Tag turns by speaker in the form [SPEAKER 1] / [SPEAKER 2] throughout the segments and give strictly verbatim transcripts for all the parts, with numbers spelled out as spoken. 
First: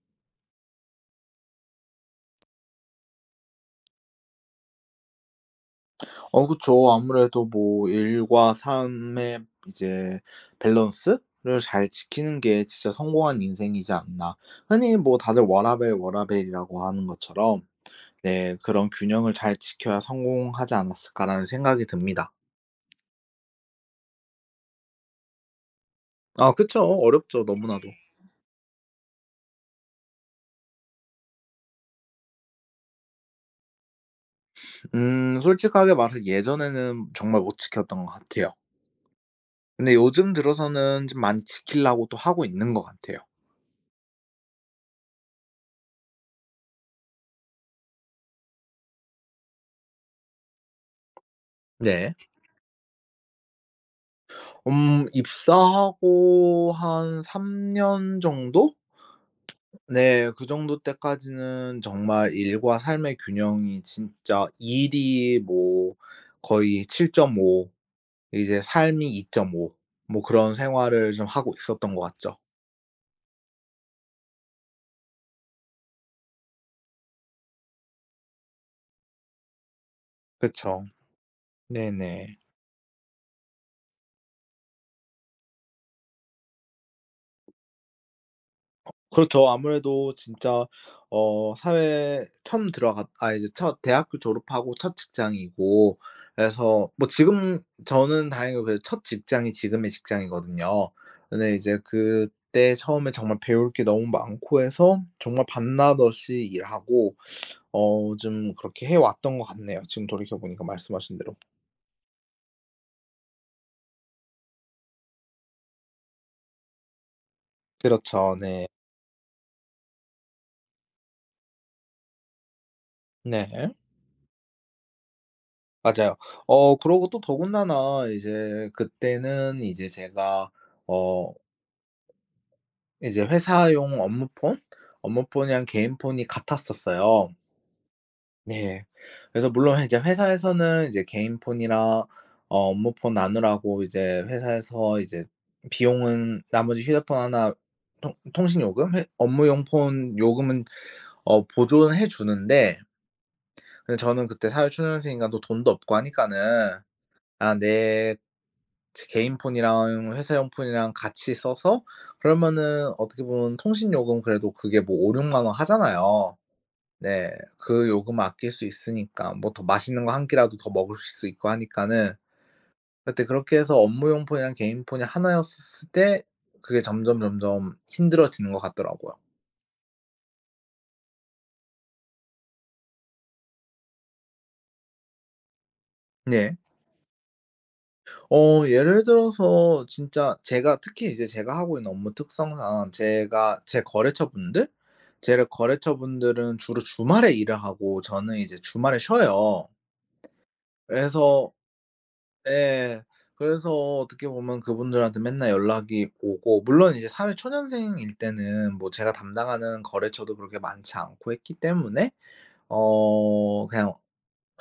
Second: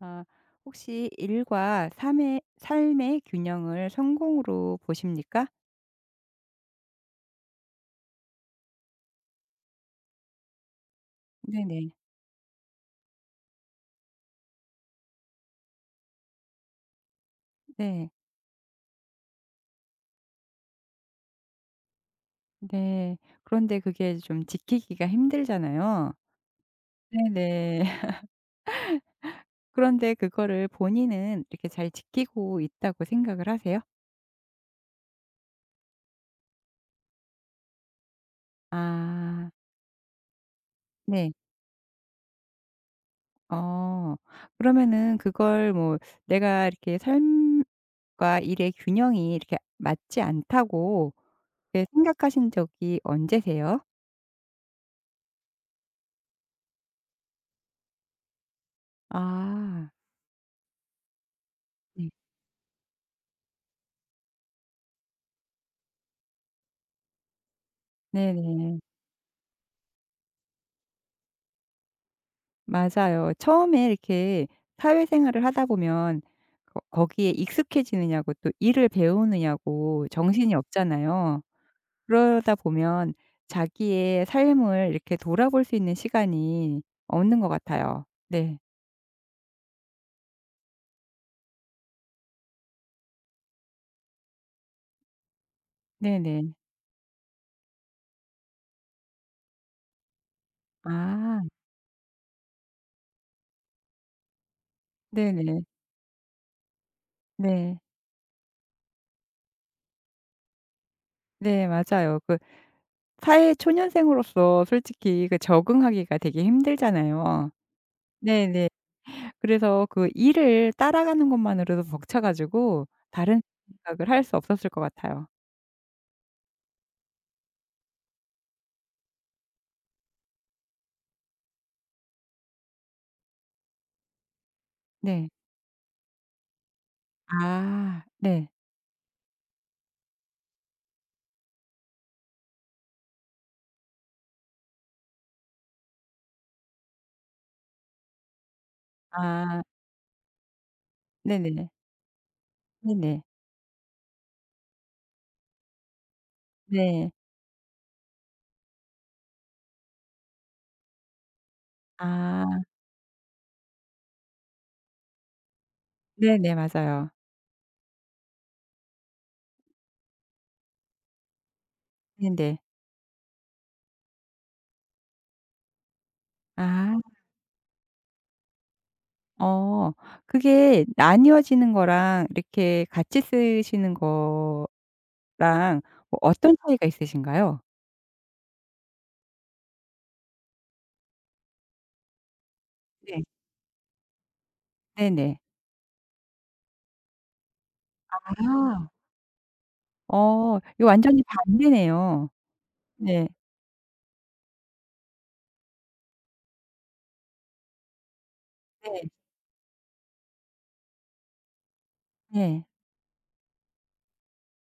[SPEAKER 1] 아, 혹시 일과 삶의, 삶의 균형을 성공으로 보십니까?
[SPEAKER 2] 어 그쵸. 아무래도 뭐 일과 삶의 이제 밸런스를 잘
[SPEAKER 1] 네네.
[SPEAKER 2] 지키는 게 진짜 성공한 인생이지 않나. 흔히 뭐 다들 워라밸, 워라밸이라고 하는 것처럼
[SPEAKER 1] 네,
[SPEAKER 2] 네 그런 균형을 잘 지켜야 성공하지 않았을까라는 생각이 듭니다.
[SPEAKER 1] 네. 그런데 그게 좀 지키기가 힘들잖아요.
[SPEAKER 2] 아 그쵸. 어렵죠
[SPEAKER 1] 네네.
[SPEAKER 2] 너무나도.
[SPEAKER 1] 그런데 그거를 본인은 이렇게 잘 지키고 있다고 생각을 하세요?
[SPEAKER 2] 음 솔직하게 말해서 예전에는 정말 못 지켰던 것 같아요.
[SPEAKER 1] 아,
[SPEAKER 2] 근데 요즘 들어서는 좀
[SPEAKER 1] 네.
[SPEAKER 2] 많이 지키려고 또 하고 있는 것 같아요.
[SPEAKER 1] 어, 그러면은 그걸 뭐 내가 이렇게 삶과 일의 균형이 이렇게 맞지 않다고 이렇게
[SPEAKER 2] 네.
[SPEAKER 1] 생각하신 적이 언제세요?
[SPEAKER 2] 음 입사하고 한 삼 년 정도?
[SPEAKER 1] 아,
[SPEAKER 2] 네. 그 정도 때까지는
[SPEAKER 1] 네.
[SPEAKER 2] 정말 일과 삶의 균형이 진짜 일이 뭐 거의 칠 점 오, 이제
[SPEAKER 1] 네네.
[SPEAKER 2] 삶이 이 점 오, 뭐 그런 생활을 좀 하고 있었던 것 같죠.
[SPEAKER 1] 맞아요. 처음에 이렇게 사회생활을 하다 보면 거 거기에 익숙해지느냐고 또 일을 배우느냐고 정신이
[SPEAKER 2] 그쵸.
[SPEAKER 1] 없잖아요.
[SPEAKER 2] 네네.
[SPEAKER 1] 그러다 보면 자기의 삶을 이렇게 돌아볼 수 있는 시간이 없는 것 같아요. 네.
[SPEAKER 2] 그렇죠. 아무래도 진짜 어 사회에 처음 들어갔 아 이제 첫 대학교 졸업하고 첫 직장이고,
[SPEAKER 1] 네네.
[SPEAKER 2] 그래서 뭐 지금 저는 다행히도 그래도 첫 직장이 지금의 직장이거든요.
[SPEAKER 1] 아
[SPEAKER 2] 근데 이제 그때 처음에 정말 배울 게 너무 많고 해서 정말
[SPEAKER 1] 네네.
[SPEAKER 2] 밤낮 없이 일하고
[SPEAKER 1] 네.
[SPEAKER 2] 어 좀 그렇게 해 왔던 것 같네요. 지금 돌이켜 보니까 말씀하신 대로.
[SPEAKER 1] 네 맞아요. 그 사회 초년생으로서 솔직히 그 적응하기가 되게 힘들잖아요.
[SPEAKER 2] 그렇죠. 네.
[SPEAKER 1] 네네. 그래서 그 일을 따라가는 것만으로도 벅차 가지고 다른
[SPEAKER 2] 네.
[SPEAKER 1] 생각을 할 수 없었을 것 같아요.
[SPEAKER 2] 맞아요. 어 그러고 또 더군다나 이제 그때는 이제 제가 어 이제 회사용 업무폰,
[SPEAKER 1] 네.
[SPEAKER 2] 업무폰이랑 개인폰이 같았었어요.
[SPEAKER 1] 아 네.
[SPEAKER 2] 네. 그래서 물론 이제 회사에서는 이제 개인폰이랑 어 업무폰 나누라고 이제 회사에서 이제 비용은 나머지 휴대폰 하나 통 통신 요금, 회
[SPEAKER 1] 아
[SPEAKER 2] 업무용 폰 요금은 어
[SPEAKER 1] 네네네.
[SPEAKER 2] 보존해 주는데,
[SPEAKER 1] 네네. 네.
[SPEAKER 2] 근데 저는 그때 사회초년생인가 또 돈도 없고 하니까는 '아 내 제 개인 폰이랑 회사용 폰이랑 같이 써서,
[SPEAKER 1] 아
[SPEAKER 2] 그러면은 어떻게 보면 통신 요금 그래도 그게 뭐 오에서 육만 원 하잖아요.
[SPEAKER 1] 네네. 맞아요.
[SPEAKER 2] 네. 그 요금을 아낄 수 있으니까 뭐 더 맛있는 거 한 끼라도 더 먹을 수 있고 하니까는
[SPEAKER 1] 네네.
[SPEAKER 2] 그때 그렇게 해서 업무용 폰이랑 개인 폰이 하나였을 때 그게
[SPEAKER 1] 아
[SPEAKER 2] 점점 점점 힘들어지는 것 같더라고요.
[SPEAKER 1] 어 그게 나뉘어지는 거랑 이렇게 같이 쓰시는 거랑 뭐
[SPEAKER 2] 네.
[SPEAKER 1] 어떤 차이가 있으신가요?
[SPEAKER 2] 어 예를 들어서 진짜 제가 특히 이제 제가 하고 있는 업무 특성상
[SPEAKER 1] 네.
[SPEAKER 2] 제가 제 거래처분들
[SPEAKER 1] 네네.
[SPEAKER 2] 제 거래처분들은 주로 주말에 일을 하고 저는
[SPEAKER 1] 아.
[SPEAKER 2] 이제 주말에 쉬어요.
[SPEAKER 1] 어 이거 완전히
[SPEAKER 2] 그래서,
[SPEAKER 1] 반대네요.
[SPEAKER 2] 예.
[SPEAKER 1] 네.
[SPEAKER 2] 그래서 어떻게 보면 그분들한테 맨날 연락이 오고, 물론 이제 사회 초년생일 때는 뭐
[SPEAKER 1] 네.
[SPEAKER 2] 제가 담당하는 거래처도 그렇게 많지 않고 했기 때문에
[SPEAKER 1] 네.
[SPEAKER 2] 어 그냥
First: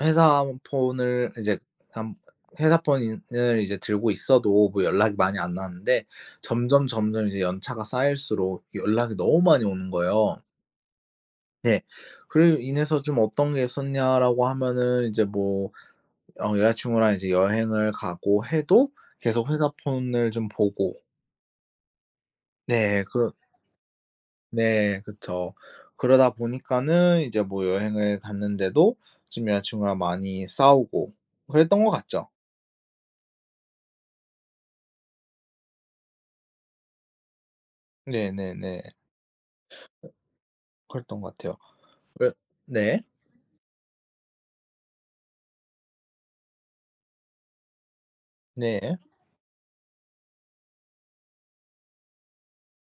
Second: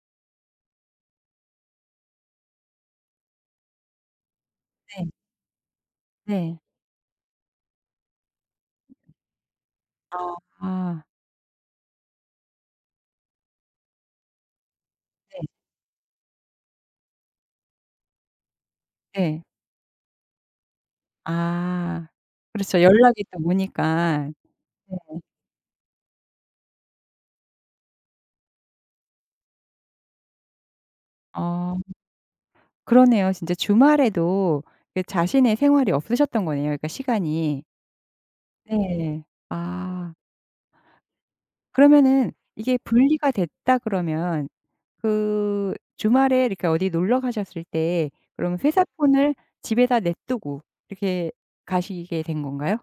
[SPEAKER 2] 회사 폰을 이제 한- 회사 폰을 이제 들고 있어도 뭐
[SPEAKER 1] 네.
[SPEAKER 2] 연락이 많이 안 나는데,
[SPEAKER 1] 네.
[SPEAKER 2] 점점 점점 이제 연차가 쌓일수록 연락이 너무 많이 오는 거예요.
[SPEAKER 1] 어. 아.
[SPEAKER 2] 네. 그로 인해서 좀 어떤 게 있었냐라고 하면은 이제
[SPEAKER 1] 네.
[SPEAKER 2] 뭐 어 여자친구랑 이제 여행을 가고 해도
[SPEAKER 1] 네.
[SPEAKER 2] 계속 회사 폰을 좀 보고.
[SPEAKER 1] 아. 그렇죠.
[SPEAKER 2] 네
[SPEAKER 1] 연락이
[SPEAKER 2] 그
[SPEAKER 1] 또 오니까.
[SPEAKER 2] 네
[SPEAKER 1] 네.
[SPEAKER 2] 그쵸. 그러다 보니까는 이제 뭐 여행을 갔는데도 좀 여자친구랑 많이 싸우고
[SPEAKER 1] 어
[SPEAKER 2] 그랬던 것 같죠.
[SPEAKER 1] 그러네요. 진짜 주말에도 그 자신의 생활이 없으셨던 거네요, 그러니까 시간이. 네.
[SPEAKER 2] 네네네.
[SPEAKER 1] 네. 아.
[SPEAKER 2] 그랬던 것 같아요. 왜.
[SPEAKER 1] 그러면은 이게
[SPEAKER 2] 네.
[SPEAKER 1] 분리가 됐다 그러면 그 주말에 이렇게 어디 놀러 가셨을 때 그럼 회사
[SPEAKER 2] 네.
[SPEAKER 1] 폰을 집에다 냅두고 이렇게 가시게 된 건가요?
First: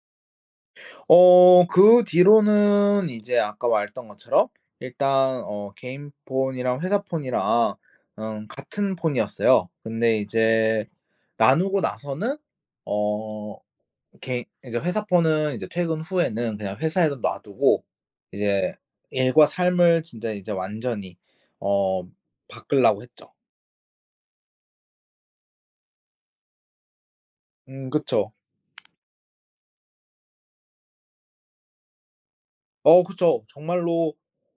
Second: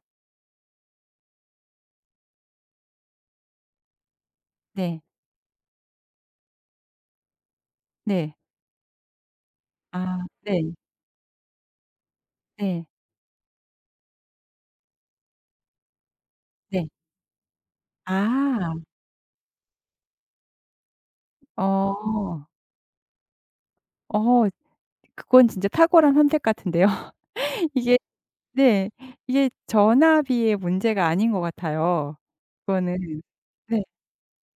[SPEAKER 2] 어 그 뒤로는 이제 아까 말했던 것처럼
[SPEAKER 1] 네.
[SPEAKER 2] 일단 어 개인 폰이랑 회사 폰이랑
[SPEAKER 1] 네.
[SPEAKER 2] 음 같은 폰이었어요. 근데
[SPEAKER 1] 아. 네.
[SPEAKER 2] 이제 나누고 나서는
[SPEAKER 1] 네.
[SPEAKER 2] 어 개인 이제 회사 폰은 이제 퇴근 후에는 그냥
[SPEAKER 1] 네.
[SPEAKER 2] 회사에도 놔 두고 이제
[SPEAKER 1] 아.
[SPEAKER 2] 일과 삶을 진짜 이제 완전히 어
[SPEAKER 1] 어.
[SPEAKER 2] 바꾸려고 했죠.
[SPEAKER 1] 어 그건 진짜 탁월한 선택 같은데요.
[SPEAKER 2] 음
[SPEAKER 1] 이게
[SPEAKER 2] 그쵸.
[SPEAKER 1] 네. 이게 전화비의 문제가 아닌 것 같아요.
[SPEAKER 2] 어
[SPEAKER 1] 그거는
[SPEAKER 2] 그쵸.
[SPEAKER 1] 네.
[SPEAKER 2] 정말로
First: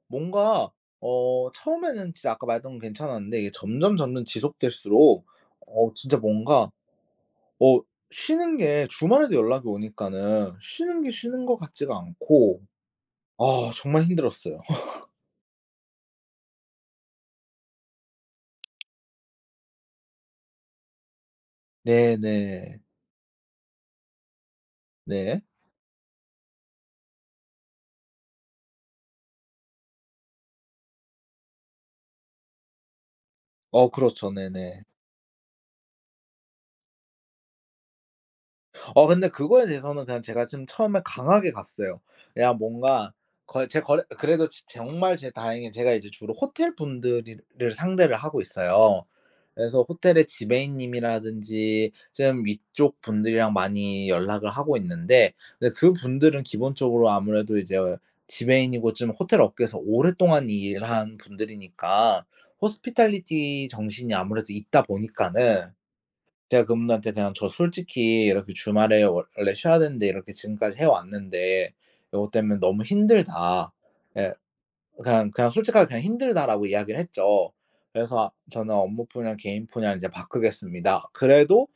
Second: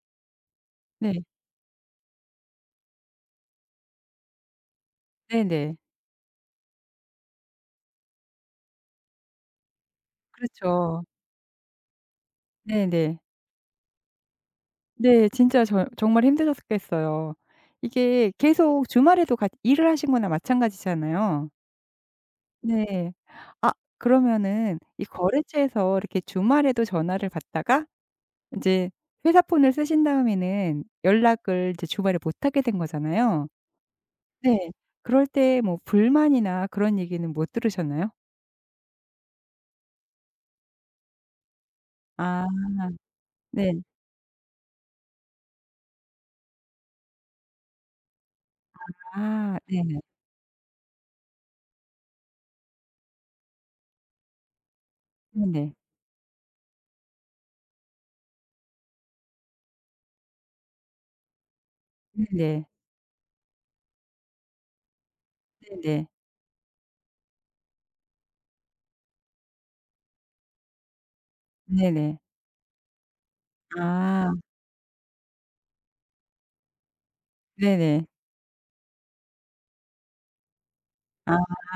[SPEAKER 2] 뭔가
[SPEAKER 1] 네.
[SPEAKER 2] 어 처음에는 진짜 아까 말했던 건 괜찮았는데 이게 점점 점점 지속될수록
[SPEAKER 1] 네네.
[SPEAKER 2] 어 진짜 뭔가 어 쉬는 게 주말에도 연락이 오니까는 쉬는
[SPEAKER 1] 그렇죠.
[SPEAKER 2] 게 쉬는 것 같지가 않고,
[SPEAKER 1] 네네. 네.
[SPEAKER 2] 아 정말 힘들었어요.
[SPEAKER 1] 네, 진짜 저 정말 힘드셨겠어요. 이게 계속 주말에도 같이 일을 하신 거나 마찬가지잖아요.
[SPEAKER 2] 네네.
[SPEAKER 1] 네. 아 그러면은 이
[SPEAKER 2] 네.
[SPEAKER 1] 거래처에서 이렇게 주말에도 전화를 받다가 이제 회사 폰을 쓰신 다음에는 연락을 이제 주말에 못 하게 된 거잖아요.
[SPEAKER 2] 어 그렇죠.
[SPEAKER 1] 네.
[SPEAKER 2] 네네.
[SPEAKER 1] 그럴 때 뭐 불만이나 그런 얘기는 못 들으셨나요?
[SPEAKER 2] 어 근데 그거에 대해서는 그냥 제가 좀 처음에 강하게 갔어요.
[SPEAKER 1] 아
[SPEAKER 2] 그냥 뭔가 거 제
[SPEAKER 1] 네.
[SPEAKER 2] 거래 그래도 지 정말 제 다행히 제가 이제 주로 호텔 분들이 를 상대를 하고 있어요.
[SPEAKER 1] 아
[SPEAKER 2] 그래서
[SPEAKER 1] 네네.
[SPEAKER 2] 호텔의 지배인님이라든지 좀 위쪽 분들이랑 많이 연락을 하고 있는데, 근데
[SPEAKER 1] 네네.
[SPEAKER 2] 그분들은 기본적으로 아무래도 이제 지배인이고 좀 호텔 업계에서 오랫동안 일한 분들이니까
[SPEAKER 1] 네네.
[SPEAKER 2] 호스피탈리티 정신이 아무래도 있다 보니까는
[SPEAKER 1] 네네.
[SPEAKER 2] 제가 그분한테 그냥 "저 솔직히 이렇게 주말에 원래 쉬어야 되는데 이렇게 지금까지 해 왔는데
[SPEAKER 1] 네네.
[SPEAKER 2] 요것 때문에 너무 힘들다." 예.
[SPEAKER 1] 아
[SPEAKER 2] 그냥 그냥 솔직하게 그냥 "힘들다."라고 이야기를 했죠.
[SPEAKER 1] 네네.
[SPEAKER 2] 그래서 "저는 업무분야, 개인분야를 이제 바꾸겠습니다.
[SPEAKER 1] 아
[SPEAKER 2] 그래도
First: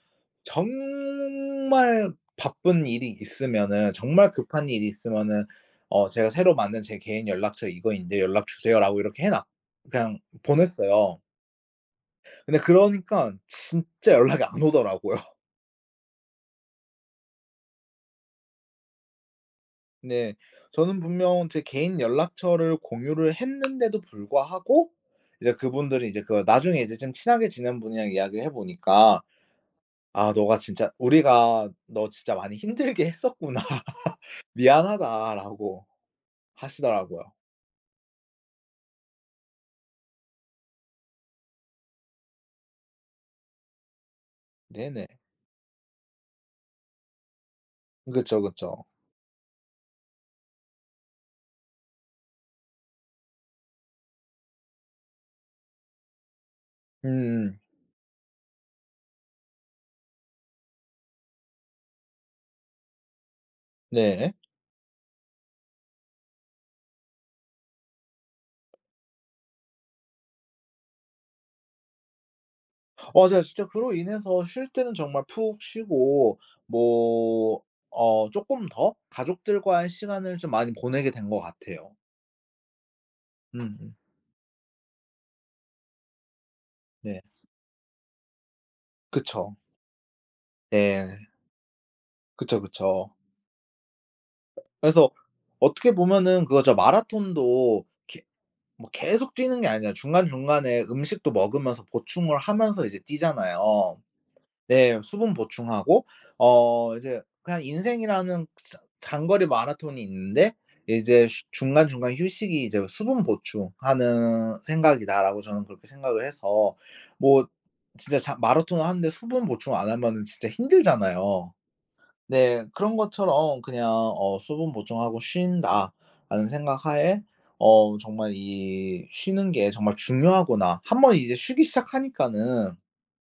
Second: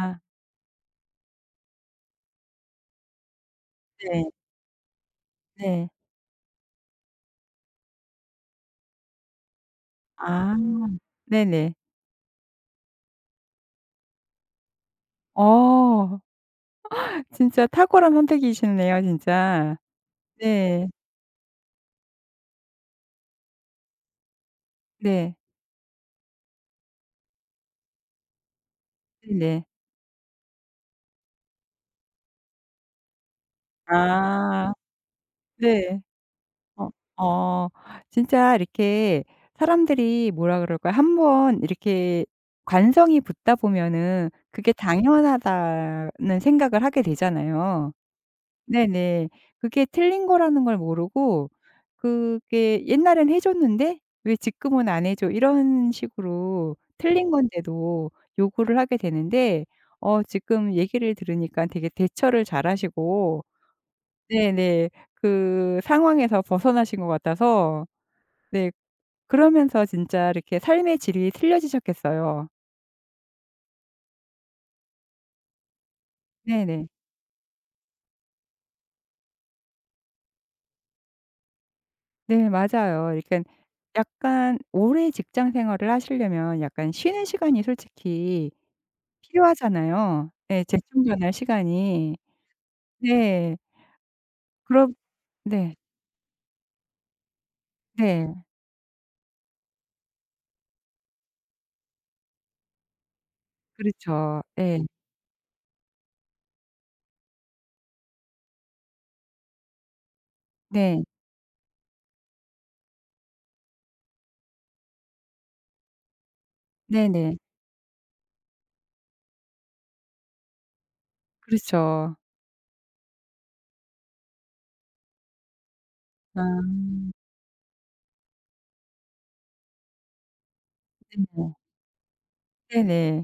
[SPEAKER 2] 정말 바쁜 일이 있으면은
[SPEAKER 1] 네.
[SPEAKER 2] 정말 급한 일이 있으면은
[SPEAKER 1] 네.
[SPEAKER 2] 어 제가 새로 만든 제 개인 연락처 이거인데 연락 주세요."라고 이렇게 해 놨, 그냥
[SPEAKER 1] 아
[SPEAKER 2] 보냈어요.
[SPEAKER 1] 네네.
[SPEAKER 2] 근데 그러니깐 진짜 연락이 안 오더라고요.
[SPEAKER 1] 어 진짜 탁월한 선택이시네요 진짜.
[SPEAKER 2] 네.
[SPEAKER 1] 네.
[SPEAKER 2] 저는 분명 제 개인 연락처를 공유를 했는데도 불구하고
[SPEAKER 1] 네.
[SPEAKER 2] 이제 그분들이 이제 그 나중에 이제 좀 친하게 지낸 분이랑 이야기를 해 보니까
[SPEAKER 1] 네네.
[SPEAKER 2] "아 너가 진짜 우리가 너 진짜 많이 힘들게 했었구나.
[SPEAKER 1] 아
[SPEAKER 2] 미안하다."라고
[SPEAKER 1] 네. 어.
[SPEAKER 2] 하시더라고요.
[SPEAKER 1] 어. 진짜 이렇게 사람들이 뭐라 그럴까요? 한번 이렇게 관성이 붙다 보면은 그게
[SPEAKER 2] 네네.
[SPEAKER 1] 당연하다는 생각을 하게 되잖아요.
[SPEAKER 2] 그쵸, 그쵸.
[SPEAKER 1] 네네. 그게 틀린 거라는 걸 모르고 그게 옛날엔 해 줬는데 '왜 지금은 안 해 줘?' 이런 식으로 틀린
[SPEAKER 2] 음음.
[SPEAKER 1] 건데도 요구를 하게 되는데 어 지금 얘기를 들으니까 되게 대처를 잘하시고
[SPEAKER 2] 네.
[SPEAKER 1] 네네. 그 상황에서 벗어나신 것 같아서 네 그러면서 진짜 이렇게 삶의 질이 틀려지셨겠어요.
[SPEAKER 2] 어 제가 진짜 그로 인해서 쉴 때는 정말 푹 쉬고
[SPEAKER 1] 네네.
[SPEAKER 2] 뭐 어 쪼끔 더 가족들과의 시간을 좀 많이 보내게 된 것 같아요.
[SPEAKER 1] 네 맞아요. 그러니깐
[SPEAKER 2] 음음.
[SPEAKER 1] 약간 오래 직장 생활을 하시려면 약간
[SPEAKER 2] 네.
[SPEAKER 1] 쉬는 시간이 솔직히
[SPEAKER 2] 그쵸.
[SPEAKER 1] 필요하잖아요. 예
[SPEAKER 2] 네.
[SPEAKER 1] 재충전할 시간이.
[SPEAKER 2] 그쵸, 그쵸.
[SPEAKER 1] 네. 그럼
[SPEAKER 2] 그래서
[SPEAKER 1] 네.
[SPEAKER 2] 어떻게 보면은 그거죠. 마라톤도 계
[SPEAKER 1] 네.
[SPEAKER 2] 뭐 계속 뛰는 게 아니라 중간중간에 음식도 먹으면서 보충을 하면서 이제 뛰잖아요.
[SPEAKER 1] 그렇죠. 예.
[SPEAKER 2] 네. 수분 보충하고 어 이제 그냥 인생이라는 자 장거리 마라톤이 있는데
[SPEAKER 1] 네.
[SPEAKER 2] 이제 쉬 중간중간 휴식이 이제 '수분 보충하는 생각이다.'라고 저는 그렇게 생각을 해서
[SPEAKER 1] 네네.
[SPEAKER 2] 뭐 진짜 자 마라톤을 하는데 수분 보충 안 하면은 진짜 힘들잖아요.
[SPEAKER 1] 그렇죠.
[SPEAKER 2] 네. 그런 것처럼 그냥 어 '수분 보충하고 쉰다.'라는
[SPEAKER 1] 아.
[SPEAKER 2] 생각하에 어 정말 이 쉬는 게 정말 중요하구나. 한번 이제
[SPEAKER 1] 네네.
[SPEAKER 2] 쉬기 시작하니까는
[SPEAKER 1] 네네.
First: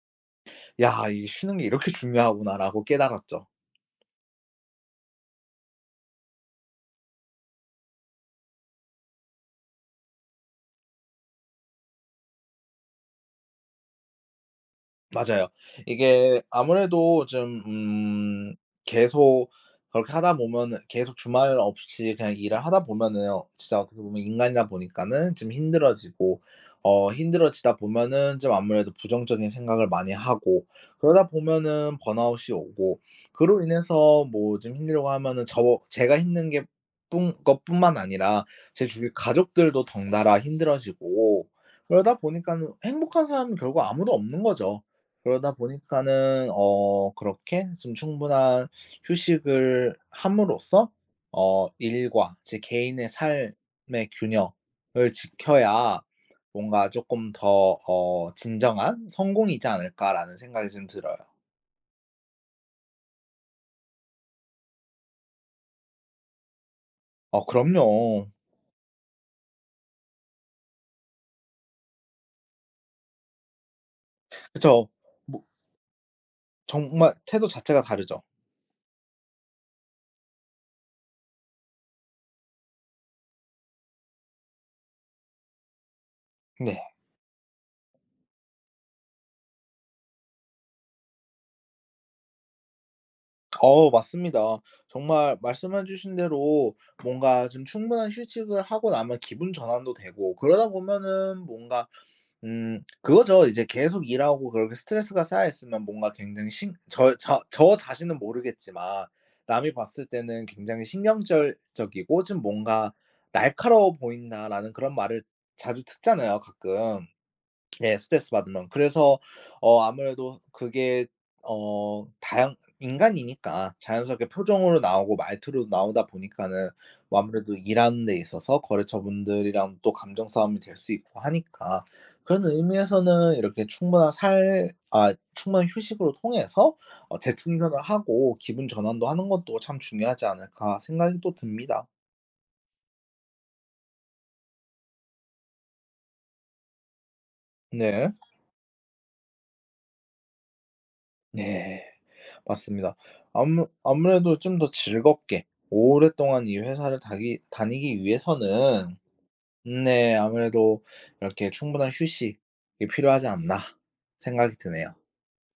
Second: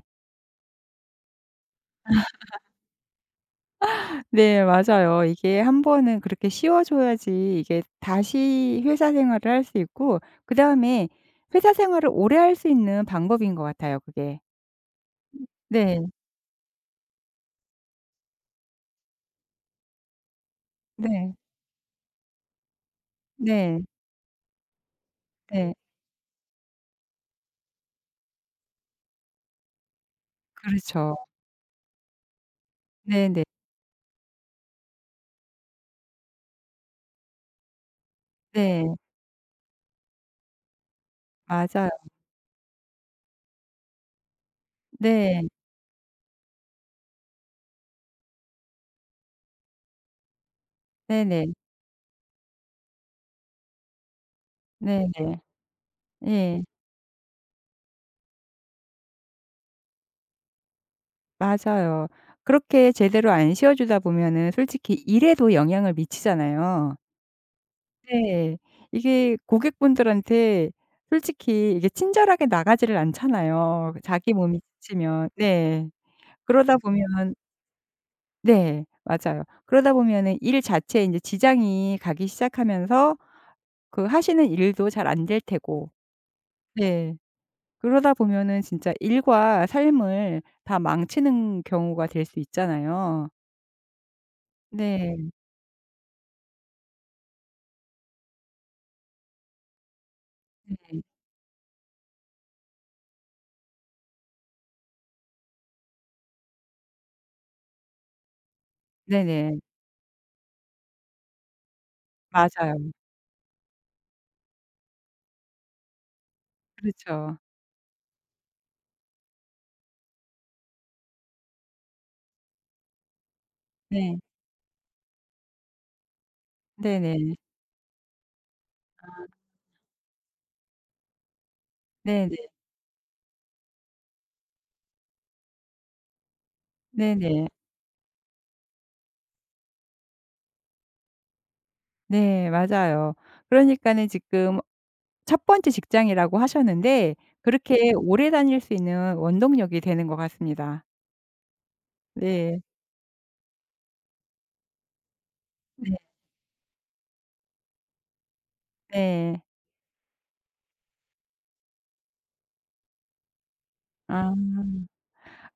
[SPEAKER 2] '야 이 쉬는 게 이렇게 중요하구나.'라고 깨달았죠.
[SPEAKER 1] 네 맞아요. 이게 한 번은 그렇게 쉬워 줘야지 이게 다시 회사 생활을 할 수 있고 그다음에 회사 생활을 오래 할 수 있는 방법인 것 같아요 그게.
[SPEAKER 2] 맞아요.
[SPEAKER 1] 네.
[SPEAKER 2] 이게 아무래도 좀 음 계속 그렇게 하다 보면은 계속
[SPEAKER 1] 네.
[SPEAKER 2] 주말 없이 그냥 일을 하다 보면은요. 진짜
[SPEAKER 1] 네.
[SPEAKER 2] 어떻게 보면 인간이다 보니까는 좀
[SPEAKER 1] 네.
[SPEAKER 2] 힘들어지고 어 힘들어지다 보면은 좀 아무래도 부정적인 생각을 많이 하고
[SPEAKER 1] 그렇죠.
[SPEAKER 2] 그러다 보면은 번아웃이 오고
[SPEAKER 1] 네네. 네.
[SPEAKER 2] 그로 인해서 뭐 좀 힘들고 하면은 저 제가 힘든 게 뿐 것뿐만 아니라 제
[SPEAKER 1] 네,
[SPEAKER 2] 주위 가족들도 덩달아 힘들어지고
[SPEAKER 1] 맞아요.
[SPEAKER 2] 그러다 보니까는 행복한 사람은 결국 아무도 없는 거죠.
[SPEAKER 1] 네.
[SPEAKER 2] 그러다 보니까는 어 그렇게 좀 충분한 휴식을 함으로써
[SPEAKER 1] 네네.
[SPEAKER 2] 어 일과 제 개인의 삶의 균형을
[SPEAKER 1] 네네.
[SPEAKER 2] 지켜야
[SPEAKER 1] 예.
[SPEAKER 2] 뭔가 조금 더 어 '진정한 성공이지 않을까.'라는 생각이 좀 들어요.
[SPEAKER 1] 맞아요. 그렇게 제대로 안 쉬어 주다 보면은 솔직히 일에도 영향을 미치잖아요.
[SPEAKER 2] 어 그럼요.
[SPEAKER 1] 네. 이게 고객분들한테 솔직히 이게 친절하게 나가지를 않잖아요, 그 자기 몸이
[SPEAKER 2] 그쵸.
[SPEAKER 1] 지치면.
[SPEAKER 2] 뭐
[SPEAKER 1] 네. 그러다
[SPEAKER 2] 정말
[SPEAKER 1] 보면
[SPEAKER 2] 태도 자체가 다르죠.
[SPEAKER 1] 네. 맞아요. 그러다 보면은 일 자체에 인제 지장이 가기 시작하면서 그 하시는 일도 잘 안 될 테고.
[SPEAKER 2] 네.
[SPEAKER 1] 네. 그러다 보면은 진짜 일과 삶을 다 망치는 경우가 될 수 있잖아요.
[SPEAKER 2] 어 맞습니다.
[SPEAKER 1] 네.
[SPEAKER 2] 정말 말씀해 주신 대로 뭔가 좀 충분한 휴식을 하고 나면 기분 전환도 되고 그러다
[SPEAKER 1] 네.
[SPEAKER 2] 보면은 뭔가 음 그거죠. 이제 계속 일하고 그렇게 스트레스가 쌓여 있으면 뭔가 굉장히 신 저 저 저 자신은 모르겠지만
[SPEAKER 1] 네네.
[SPEAKER 2] 남이 봤을 때는 굉장히 신경절적이고 좀
[SPEAKER 1] 맞아요.
[SPEAKER 2] 뭔가 '날카로워 보인다.'라는 그런 말을 자주 듣잖아요 가끔.
[SPEAKER 1] 그렇죠.
[SPEAKER 2] 예 스트레스 받으면, 그래서 어 아무래도 그게 어 다양 인간이니까
[SPEAKER 1] 네.
[SPEAKER 2] 자연스럽게 표정으로 나오고 말투로 나오다 보니까는 뭐
[SPEAKER 1] 네네.
[SPEAKER 2] 아무래도 일하는 데 있어서 거래처분들이랑 또 감정 싸움이 될 수 있고 하니까
[SPEAKER 1] 네네.
[SPEAKER 2] 그런 의미에서는 이렇게 충분한 살 아 충분한 휴식으로 통해서 어
[SPEAKER 1] 네네.
[SPEAKER 2] 재충전을 하고 기분 전환도 하는 것도 참 중요하지 않을까 생각이 또 듭니다.
[SPEAKER 1] 네 맞아요. 그러니까는 지금 첫 번째 직장이라고 하셨는데 그렇게
[SPEAKER 2] 네.
[SPEAKER 1] 오래 다닐 수 있는 원동력이 되는 것 같습니다.
[SPEAKER 2] 네.
[SPEAKER 1] 네.
[SPEAKER 2] 맞습니다. 아무 아무래도 좀 더 즐겁게
[SPEAKER 1] 네
[SPEAKER 2] 오랫동안 이 회사를 다기 다니기 위해서는
[SPEAKER 1] 네.
[SPEAKER 2] 네 아무래도 이렇게 '충분한 휴식이 필요하지 않나.' 생각이
[SPEAKER 1] 아
[SPEAKER 2] 드네요.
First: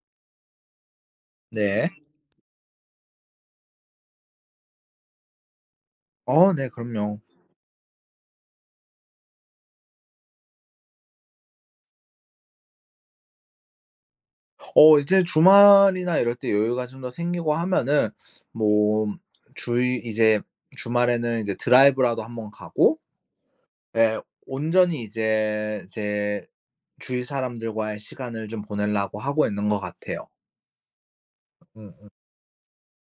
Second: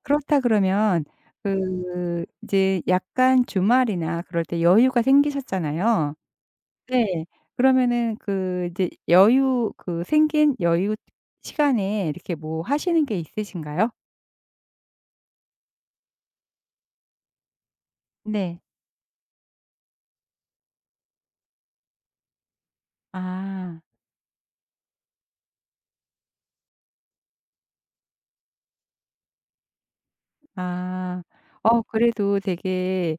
[SPEAKER 1] 그렇다 그러면
[SPEAKER 2] 네.
[SPEAKER 1] 그 이제 약간 주말이나 그럴 때 여유가 생기셨잖아요.
[SPEAKER 2] 어 네 그럼요.
[SPEAKER 1] 네. 그러면은 그 이제 여유 그 생긴 여유 시간에 이렇게 뭐 하시는 게 있으신가요?
[SPEAKER 2] 어 이제 주말이나 이럴 때 여유가 좀 더 생기고 하면은
[SPEAKER 1] 네.
[SPEAKER 2] 뭐 주위 이제 주말에는 이제 드라이브라도 한번 가고
[SPEAKER 1] 아.
[SPEAKER 2] 예 온전히 이제 제 주위 사람들과의 시간을 좀 보내려고 하고 있는 것 같아요.
[SPEAKER 1] 아. 어
[SPEAKER 2] 음.
[SPEAKER 1] 그래도 되게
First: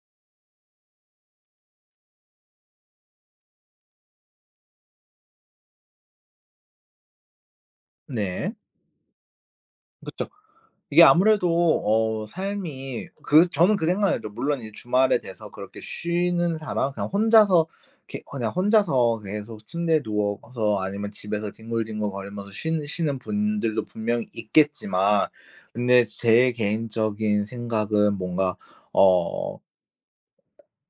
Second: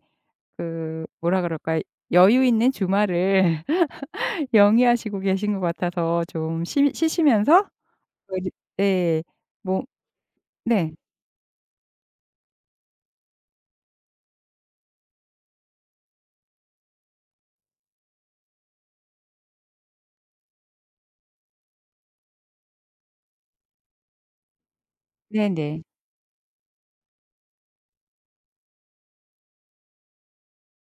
[SPEAKER 1] 그 뭐라 그럴까요? 여유 있는 주말을 영위하시고 계신 것 같아서 좀 쉬 쉬시면서 그 이제
[SPEAKER 2] 네.
[SPEAKER 1] 네. 뭐
[SPEAKER 2] 그쵸.
[SPEAKER 1] 네.
[SPEAKER 2] 이게 아무래도 어 삶이 그 저는 그 생각을 해요. 물론 이제 주말에 돼서 그렇게 쉬는 사람 그냥 혼자서 이렇게 그냥 혼자서 계속 침대에 누워서 아니면 집에서 뒹굴뒹굴거리면서 쉬는 쉬는 분들도 분명히 있겠지만
[SPEAKER 1] 네네.
[SPEAKER 2] 근데 제 개인적인 생각은 뭔가 어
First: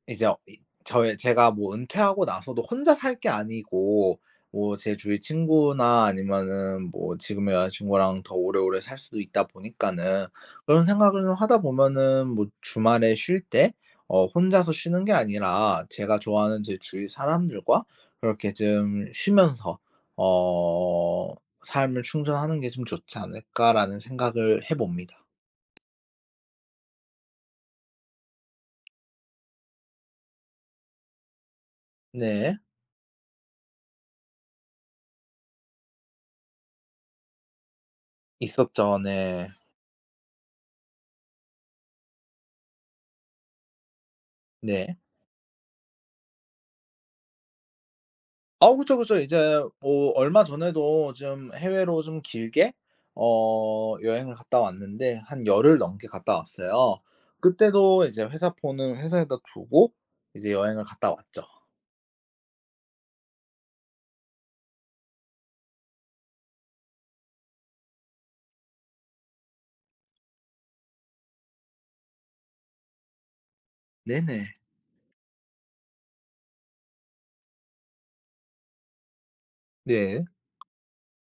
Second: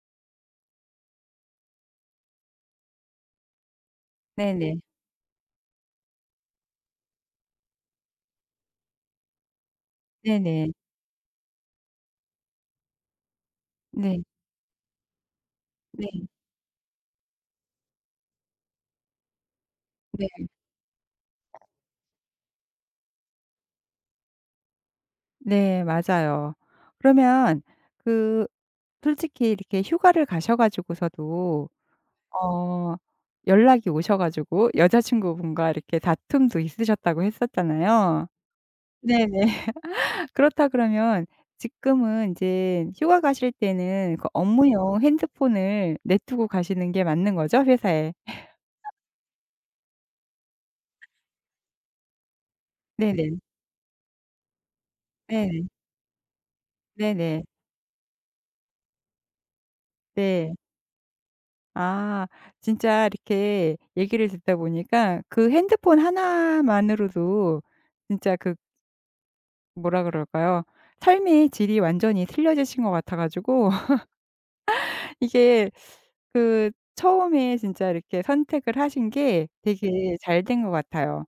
[SPEAKER 2] 이제 어 이 저의 제가 뭐 은퇴하고 나서도 혼자 살 게 아니고 뭐
[SPEAKER 1] 네네.
[SPEAKER 2] 제 주위 친구나 아니면은 뭐 지금의 여자 친구랑 더 오래오래 살 수도 있다 보니까는
[SPEAKER 1] 네 네.
[SPEAKER 2] 그런 생각을 하다 보면은 뭐 주말에 쉴 때
[SPEAKER 1] 네. 네.
[SPEAKER 2] 어 혼자서 쉬는 게 아니라
[SPEAKER 1] 네.
[SPEAKER 2] 제가
[SPEAKER 1] 네.
[SPEAKER 2] 좋아하는 제 주위 사람들과 그렇게 좀 쉬면서
[SPEAKER 1] 네,
[SPEAKER 2] 어 '삶을 충전하는 게 좀 좋지 않을까.'라는 생각을 해 봅니다.
[SPEAKER 1] 네, 네, 맞아요. 그러면 그 솔직히 이렇게 휴가를 가셔 가지고서도
[SPEAKER 2] 네.
[SPEAKER 1] 어 연락이 오셔 가지고 여자친구분과 이렇게 다툼도 있으셨다고 했었잖아요.
[SPEAKER 2] 있었죠.
[SPEAKER 1] 네네.
[SPEAKER 2] 네.
[SPEAKER 1] 그렇다 그러면 지금은 이제 휴가 가실 때는 그
[SPEAKER 2] 네.
[SPEAKER 1] 업무용 핸드폰을 내 두고 가시는 게 맞는 거죠? 회사에.
[SPEAKER 2] 아 그쵸, 그쵸. 이제 뭐 얼마 전에도 좀 해외로 좀 길게
[SPEAKER 1] 네네.
[SPEAKER 2] 어 여행을 갔다 왔는데 한
[SPEAKER 1] 네네.
[SPEAKER 2] 열흘 넘게 갔다 왔어요.
[SPEAKER 1] 네네.
[SPEAKER 2] 그때도 이제 회사 폰은 회사에다 두고 이제
[SPEAKER 1] 네.
[SPEAKER 2] 여행을 갔다 왔죠.
[SPEAKER 1] 아 진짜 이렇게 얘기를 듣다 보니까 그 핸드폰 하나만으로도 진짜 그 뭐라 그럴까요? 삶의 질이 완전히 틀려지신 것 같아 가지고
[SPEAKER 2] 네네.
[SPEAKER 1] 이게 그 처음에 진짜 이렇게 선택을 하신 게 되게
[SPEAKER 2] 네.
[SPEAKER 1] 잘 된 것 같아요.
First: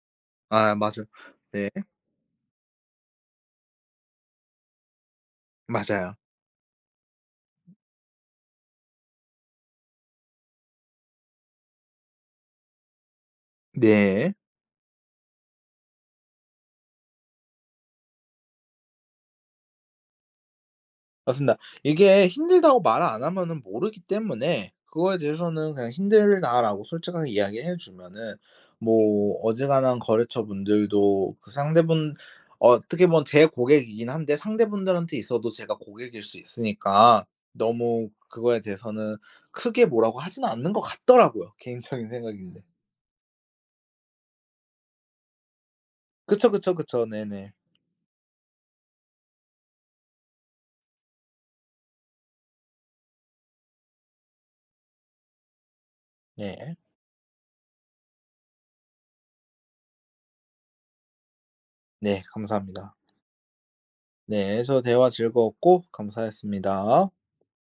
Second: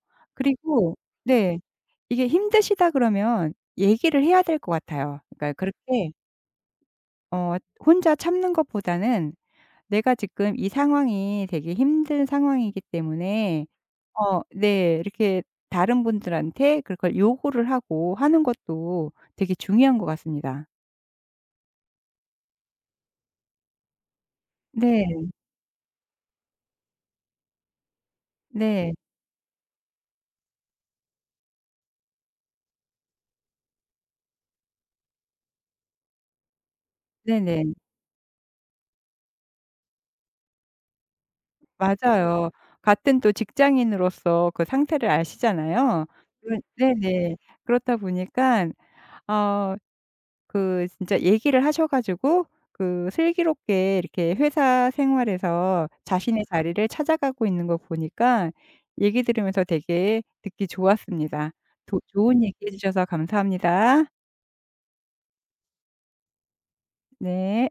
[SPEAKER 2] 아
[SPEAKER 1] 그리고
[SPEAKER 2] 맞아요.
[SPEAKER 1] 네.
[SPEAKER 2] 네.
[SPEAKER 1] 이게 힘드시다 그러면 얘기를 해야 될 것 같아요. 그러니까 그렇게
[SPEAKER 2] 맞아요.
[SPEAKER 1] 어 혼자 참는 것보다는 "내가 지금 이 상황이 되게 힘든 상황이기 때문에"
[SPEAKER 2] 네.
[SPEAKER 1] 어 네. 이렇게 다른 분들한테 그걸 요구를 하고 하는 것도 되게 중요한 것 같습니다.
[SPEAKER 2] 맞습니다. 이게 힘들다고 말을 안 하면은 모르기 때문에 그거에
[SPEAKER 1] 네.
[SPEAKER 2] 대해서는 그냥 "힘들다."라고 솔직하게 이야기해 주면은
[SPEAKER 1] 네.
[SPEAKER 2] 뭐 어지간한 거래처 분들도 그 상대분 어떻게 보면 제 고객이긴 한데 상대분들한테 있어도 제가 고객일 수 있으니까
[SPEAKER 1] 네네.
[SPEAKER 2] 너무 그거에 대해서는 크게 뭐라고 하지는 않는 것 같더라고요. 개인적인
[SPEAKER 1] 맞아요.
[SPEAKER 2] 생각인데.
[SPEAKER 1] 같은 또 직장인으로서 그 상태를 아시잖아요.
[SPEAKER 2] 그쵸,
[SPEAKER 1] 그런
[SPEAKER 2] 그쵸, 그쵸.
[SPEAKER 1] 네네.
[SPEAKER 2] 네네.
[SPEAKER 1] 그렇다 보니까 어 그 진짜 얘기를 하셔 가지고 그 슬기롭게 이렇게 회사 생활에서 자신의
[SPEAKER 2] 네.
[SPEAKER 1] 자리를 찾아가고 있는 거 보니까 얘기 들으면서 되게 듣기 좋았습니다. 도
[SPEAKER 2] 네
[SPEAKER 1] 좋은 얘기 해
[SPEAKER 2] 감사합니다.
[SPEAKER 1] 주셔서 감사합니다.
[SPEAKER 2] 네. 저도 대화 즐거웠고 감사했습니다.
[SPEAKER 1] 네.